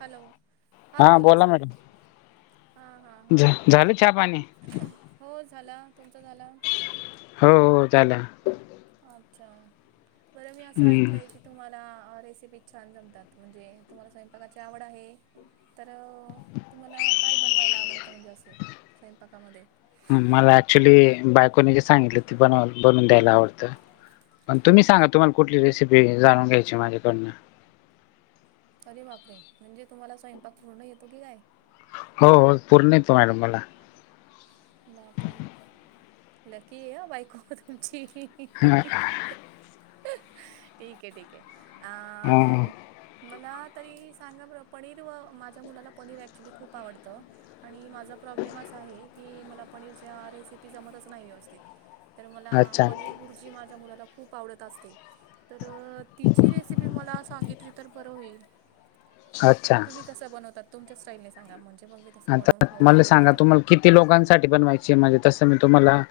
Hello. हा हां बोला सर. मॅडम हा हा हा झा झालं चहा पाणी हो झाला तुमचा झाला हो हो ला अच्छा बरं मी असं ऐकलंय हम्म की तुम्हाला रेसिपी छान जमतात म्हणजे तुम्हाला स्वयंपाकाची आवड आहे तर तुम्हाला काय बनवायला आवडतं म्हणजे असं स्वयंपाकामध्ये ह मला ऍक्च्युली बायकोने जे सांगितलं ते बनव बनवून द्यायला आवडतं प तुम्ही सांगा तुम्हाला कुठली रेसिपी जाणून घयची माझ्याकडं अरे बापरे म्हणजे तुम्हाला स्वयंपाक पूर्ण येतो की काय हो हो पूर्ण येतो मॅडम मला बापरी लकी आहे बाईक तुमची ठीक आहे ठीक आहे हं आ मला तरी सांगा बरं पनीर व माझ्या मुलाला पनीर ॲक्च्युली खूप आवडतं आणि माझं प्रॉब्लेम असा आहे की मला पनीरच्या रेसिपी जमतच नाही व्यव असते तर मला अच्छा पनीर गुरुजी माझ्या मुलाला खूप आवडत असते तर तिची रेसिपी मला सांगितली तर बरं होईल अच्छा तुम्ही कसं बनवतात तुमच्या स्टाईलने सांगा म्हणजे मग मी तसं बनवून आता खाऊ मला घालते सांगा करत आला तुम्हाला किती लोकांसाठी पण व्हायची म्हणजे तसं मी तुम्हाला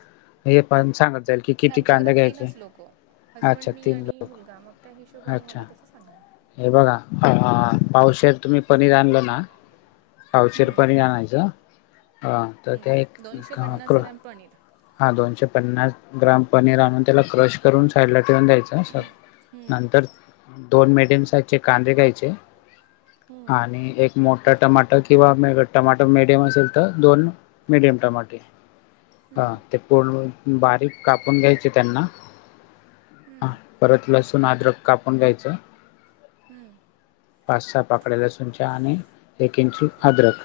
हे पण सांगत जाईल की किती आमच्या कांदे घरात घ्यायचे तीनच लोक अच्छा हसबंड मी तीन आणि लोक मुलगा मग त्या हिशोबाने अच्छा मला तसं सांगाल हे बघा पावशर तुम्ही पनीर आणल ना पावशर प हम्म आणणायचं तर त्या एक हम्म दोनशे पन्नास क्ल ग्रॅम पनीर हा दोनशे पन्नास ग्राम पनीर आणून त्याला क्रश करून साईडला ठेवून द्यायचं सर हम्म नंतर दोन मीडियम साईजचे कांदरे घायचे हम्म आणि एक मोठा टमाट किंवा म टमाटो मीडियम असेल तर दोन मीडियम टमाट हा हम्म ते पूर्ण बारीक कापून घ्यायचे त्यांना हा हम्म परत लसूण अद्रक कापून घ्यायचं हमम पाच सहा पाकडेला सुंचा आणि एक इंची अदरक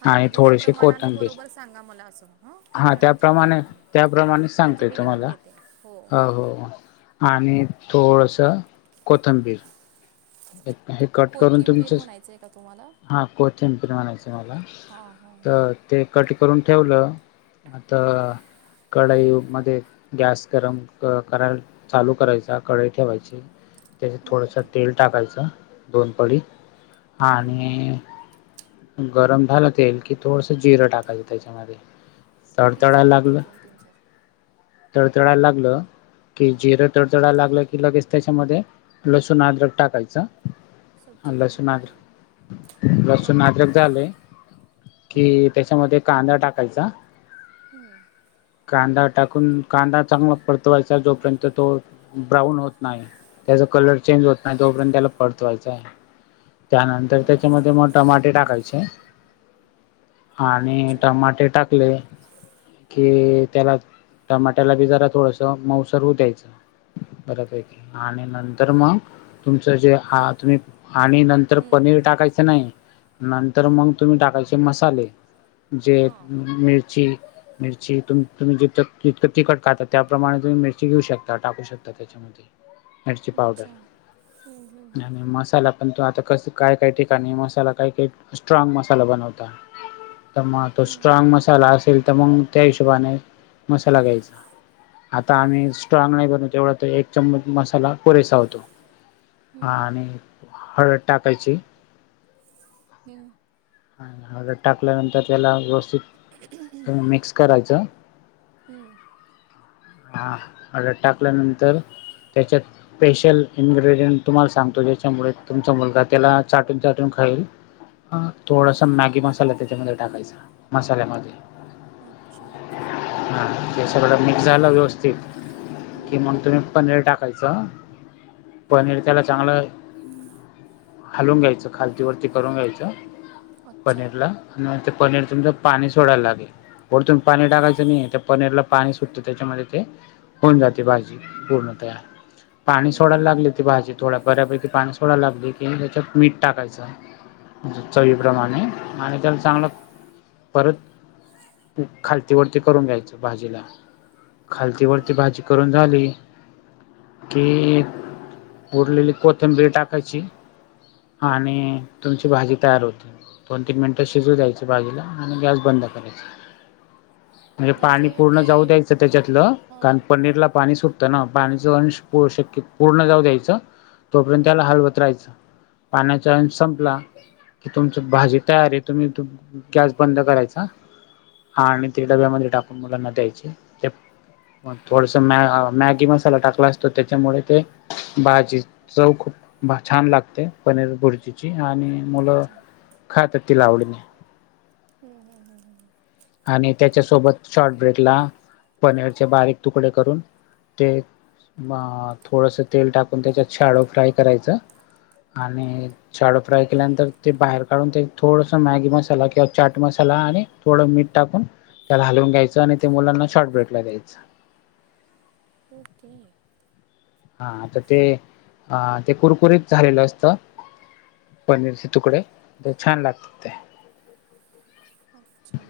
हां म्हणजे त्या प्रमाणाने बरोबर सांगा मला असं - हो तीन हा जणांच्या त्याप्रमाणे त्याप्रमाणे प्रमाणात म्हणजे सांगतोय मी लिहून तुम्हाला घेते हो- हो आणि थोडसं कोथंबीर - हे कट करून कोथिंबीर तुमचं - म्हणायचंय का तुम्हाला हां कोथिंबीर म्हणायचं मला हा हा तर - ते कट करून ठेवलं आता हम्म - कढाईमध्येध्ये गॅस गरम क कराल - चालू करायचा कढई ठेवायची - त्याच्यात थोडस हम्म तेल टाकायचं दोन पळी हम्म आणि - गरम झालं तेल कि थोडसं जिरं टाकायचं त्याच्यामध्ये - किती आहे सब्जेक्ट एक दोन तीन चार - तडतळायला लागलं. कि जिरं तडतळाला लागलं की लगेच त्याच्यामध्ये लसूण अद्रक टाकायचं. सब्जेक्टने नाव ली - लसून नाद्रक झाले हम्म कि त्याच्यामध्ये कांदा टाकायचा हम्म कांदा टाकून कांदा चांगला परतवायचा जोपर्यंत तो ब्राऊन होत नाही त्याचा कलर चेंज होत नाही तोपर्यंत त्याला परतवायच आहे त्यानंतर हम्म त्याच्यामध्ये मग टमाटे टाकायचे आणि अच्छा टमाटे टाकले. कि त्याला टमाट्याला बी जरा थोडस मऊसर होऊ द्यायचं - बऱ्यापैकी आणि नंतर मग - तुमचं जे तुम्ही आणि नंतर हम्म पनीर टाकायचं नाही. नंतर मग तुम्ही टाकायचे मसाले जे हा मिरची - मिरची तु तुम्ही जितं जितकं तिखट खाता त्यापमाणे तुम्ही मिर्ची घेऊ शकता टाकू शकता! त्याच्यामध्ये मिरची पावडर अच्छा - हम्म हम्म आणि मसाला पण तो आता कस काय काय ठिकाणी मसाला काय काय स्ट्रॉंग मसाला बनवता! तर मग तो हम्म स्ट्रॉंग मसाला असेल तर मग त्या हिशोबाने मसाला घ्यायचा - आता आम्ही स्ट्रॉंग नाही करू तेवढा तर एक चमच मसाला पुरेसा होतो. हम्म हा हम्म आणि हळद टाकायची! हम्म! टाकल्यानंतर त्याला व्यवस्थित - ते मिक्स करायचं हम्म, - हां ऑर्डर टाकल्यानंतर त्याच्यात स्पेशल इन्ग्रेडियंट - तुम्हाला सांगतो ज्याच्यामुळे तुमचा मुलगा त्याला चाटून चाटून खाईल! ह हम्म, थोडासा मॅगी मसाला त्याच्यामध्ये टाकायचा मसाल्यामध्ये - [unintelligible] हा ते सगळं मिक्स झालं व्यवस्थित कि हम्म, मग तुम्ही पनीर टाक - टाकायचं पनीर - त्याला चांगलं हलवून घ्यायचं खालतीवरती करून घ्यायचं - अच्छा पनीरला आणि ते पनीर तुमचं पाणी सोडायला लागेल. वरतून पाणी टाकायचं नाही त्या पनीरला पाणी सुटतं त्याच्यामध्ये ते - होऊन जाते भाजी पूर्णतयार पाणी सोडायला बरं लागली ती भाजी - थोडा बऱ्यापैकी पाणी सोडा लागले की त्याच्यात मीठ टाकायचं - हम्म, चवीप्रमाणे आणि त्याला चांगलं परत - खालती वरती करून घ्यायचं भाजीला - खालती वती हम्म. भाजी करून झाली की - उरलेली कोथिंबीरी टाकायची आणि तुमची भाजी तयार होते. दोन तीन मिनिटं शिजू द्यायचे बाजीला आणि गॅस बंद करायचा - म्हणजे पाणी पूर्ण जाऊ द्यायचं त्याच्यातलं हां कारण पनीरला पाणी सुट - हो ना पाणीच अंश शक्य पूर्ण जाऊ द्यायचं - तोपर्यंत त्याला हम्म, हालवत राहायचं पाण्याचा संपला. कि तुमच भाजी तयार आहे तुम्ही गॅस बंद करायचा - हा आणि ते डब्यामध्ये टाकून मुलांना द्यायचे - मग थोडस म मॅगी मसाला टाकला असतो त्याच्यामुळे ते, भाजीऽ चव खूप छान लागते, पनीर भुर्चीची, आणि मुलं. अच्छा खा तर ती ला आवडत नाही. हम्, हम्, हम्, ह् ह आणि त्याच्यासोबत शॉर्ट ब्रेकला,, पनीरचे बारीक तुकडे करून ते अ थोडस तेल टाकून त्याच्यात छाडो फ्राय करायच, आणि छाडो फ्राय केल्यानंतर, ते बाहेर काढून ते थोडस मॅगी मसाला, किंवा चाट मसाला आणि थोडं मीठऽ टाकून त्याला हालवून घ्यायचं, आणि ते मुलांना शॉर्ट ब्रेकला द्यायचं. ओके, आता ते, अ, ते कुरकुरीत झालेलं असतं. पनीरचे तुकडे तर छान लागतात ते - अच्छा,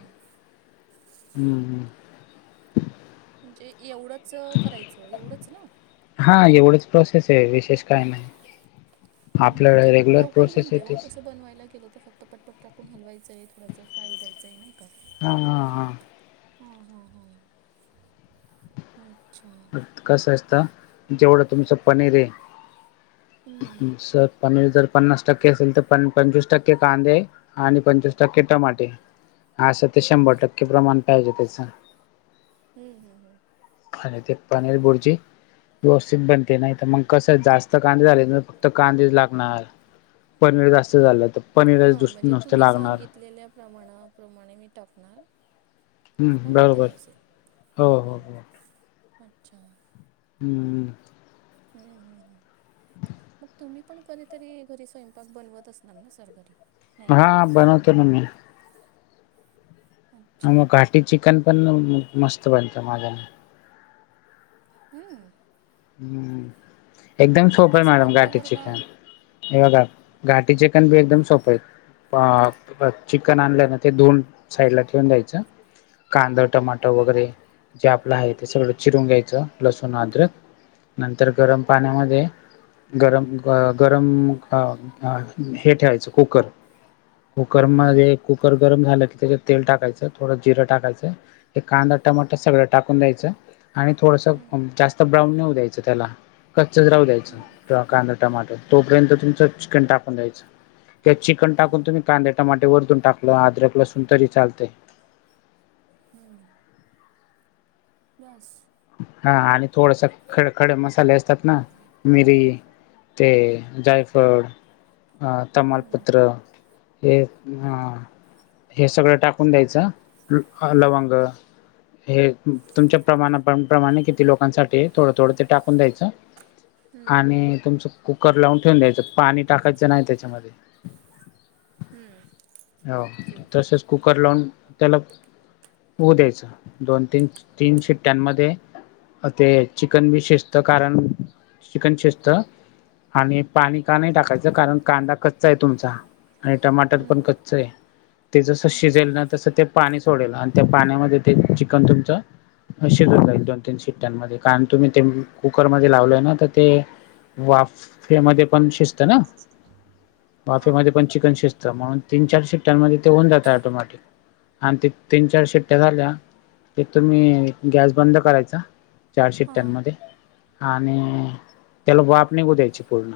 हम्म, हम्म, म्हणजे एवढंच करायचं, एवढंच ना. हा, एवढंच प्रोसेस आहे, विशेष काय नाही. हमम आपल्या म्हणजे खूप रेग्युलर लवकर प्रोसेस आहे बनते ओ, तेच तस बनवायला गेलं तर फक्त पट पट टाकून हलवायचेय,, थोडां फ्राय होऊन द्यायचेय नाही का? हां, हां, हां. हो हो हो. अच्छा कसं असत,, जेवढं तुमचं पनीर ये. हम्म, जर पनीर जर पन्नास टक्के असेल, तर पंच पंचवीस टक्के कांदे आणि पंचवीस टक्के टमाटे, असं ते शंभर टक्के प्रमाण पाहिजे त्याच. हम्म, हम हम. खायते पनीर बुर्जी. व्यवस्थित बनते,, नाही तर मग कसं जास्त कांदे झाले, तर फक्त कांदेच लागणार. पनीर जास्त झालं तर पनीरच हा, दुस म्हणजे नुसतं तुम्ही लागणार सांगितलेल्या प्रमाणाप्रमाणे मी टाकणार. हो हम्म होते बरोबर असे,, हम्म, हो हो हम्, हो हम् अच्छा. हम्म. हम्म, हम हम. मग तुम्ही पण कधीतरी घरी स्वयंपाक बनवत असणार ना, सर घरी नाही का हां, बनवतो ना मी. अच्छा मग घाटी चिकन पण मस्त बनतं माझ्या हाआआ. हम्म एकदम ते सोपय कसं मॅडम बनतं घाटी बरं का चिकन. हे बघा घाटीचेिकन बी एकदम सोपये. अ चिकन आणलं ना ते धुउन साईड ला ठेवून द्यायचं. कांद, टमाट वगैरे जे आपलं आहे ते सगळं, चिरून घ्यायचं लसूण, अद्रक नंतर गरम पाण्यामध्ये गरम अ गरम हे ठेवायचं कुकर. हम्म कुकरमध्ये, कुकर गरम झालं की त्याच्यात तेल टाकायचं, थोडं जिरं टाकायचं. ते कांदा, टमाट सगळं टाकून द्यायचं,, आणि हम्म थोडसं जास्त ब्राऊन नाही होऊन द्यायचं त्याला. कच्चच राहू हम्म द्यायचं कांदा, टमाटर तोपर्यंत, तुमचं चिकन टाकून द्यायचं. त्यात चिकन टाकून हम्म तुम्ही कांदे, टमाटे वरतून टाकलं अद्रक लसून तरी चालतय. हमम. बास हा आणि थोडस खडखड मसाले असतात ना मिरी ते जायफळ ह हम्म तमालपुत्र हे ह. हे सगळं टाकून द्यायचं हम्म लवंग हे तुमच्या प्रमाणात प्रमाणे किती लोकांसाठी थोडं थोडं ते टाकून द्यायचं. हम्म आणि तुमचं कुकर लावून ठेवून द्यायचं पाणी टाकायचं नाही त्याच्यामध्ये हम्म. हो ओके तसेच कुकर लावून त्याला होऊ द्यायच दोन तीन तीन शिट्ट्यांमध्ये अ ते चिकन भी शिजत कारण चिकन शिजत आणि पाणी का नाही टाकायचं कारण कांदा कच्चा आहे तुमचा आणि टमाटर पण हम्म कच् च्च ये. ते जसं अच्छा शिजेल ना तसं ते पाणी सोडेल आणि त्या पाण्यामध्ये ते चिकन तुमचं अशे शिजून जाईल ते दोन तीन शिट्ट्यांमध्ये, कारण तुम्ही ते कुकरमध्ये लावलय ना, तर ते वाफेमध्ये पण शिजत ना, हां वाफेमध्ये पण चिकन शिजत, म्हणून तीन चार शिट्ट्यांमध्ये ते होऊन जाते ऑटोमॅटिक, आणि ते तीन चार शिट्ट्या झाल्या ते तुम्ही गॅस बंद करायचा,, चार हां शिट्ट्यांमध्ये. आणि त्याला वाफ निघू द्यायची पूर्ण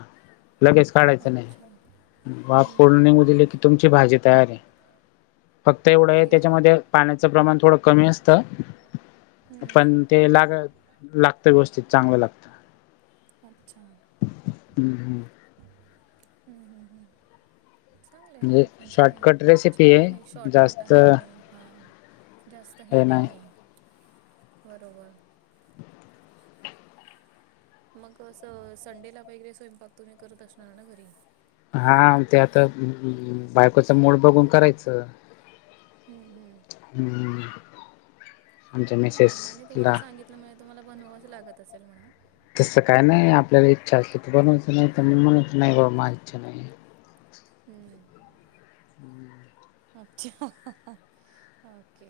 लगेच काढायचं नाही. अच्छा बा हम्म पूर्ण हम्म निम हम्म दिली की तुमची भाजी तयार आहे फक्त एवढं आहे अरे वा त्याच्यामध्ये पाण्याचं प्रमाण थोडं कमी असतं. हम्म पण ते लाग लागतं व्यवस्थित चांगलं लागत. अच्छा हम्म हम्म हम् हम् हम् मग म्हणजे शॉर्टकट रेसिपी छान आहे शॉर्टकट जास्त आहे आणि हा जास्त हे नाहीये बरोबर. मग अस संडेला वैगैरे स्वयंपाक तुम्ही करत असणार ना घरी हा ते आता बायकोचं मोड बघून करायच. हम्म हम्म. आमचे मेसेजला त्यामुळे तुम्हाला बनवावं लागत असेल म्हणून तसं काय नाही आपल्याला इच्छा असते त बनवायचं नाही तर मी म्हनाच नाही बा माझ इच्छा नाही. हम् [inaudible] अच्छा. हा हा हा ओके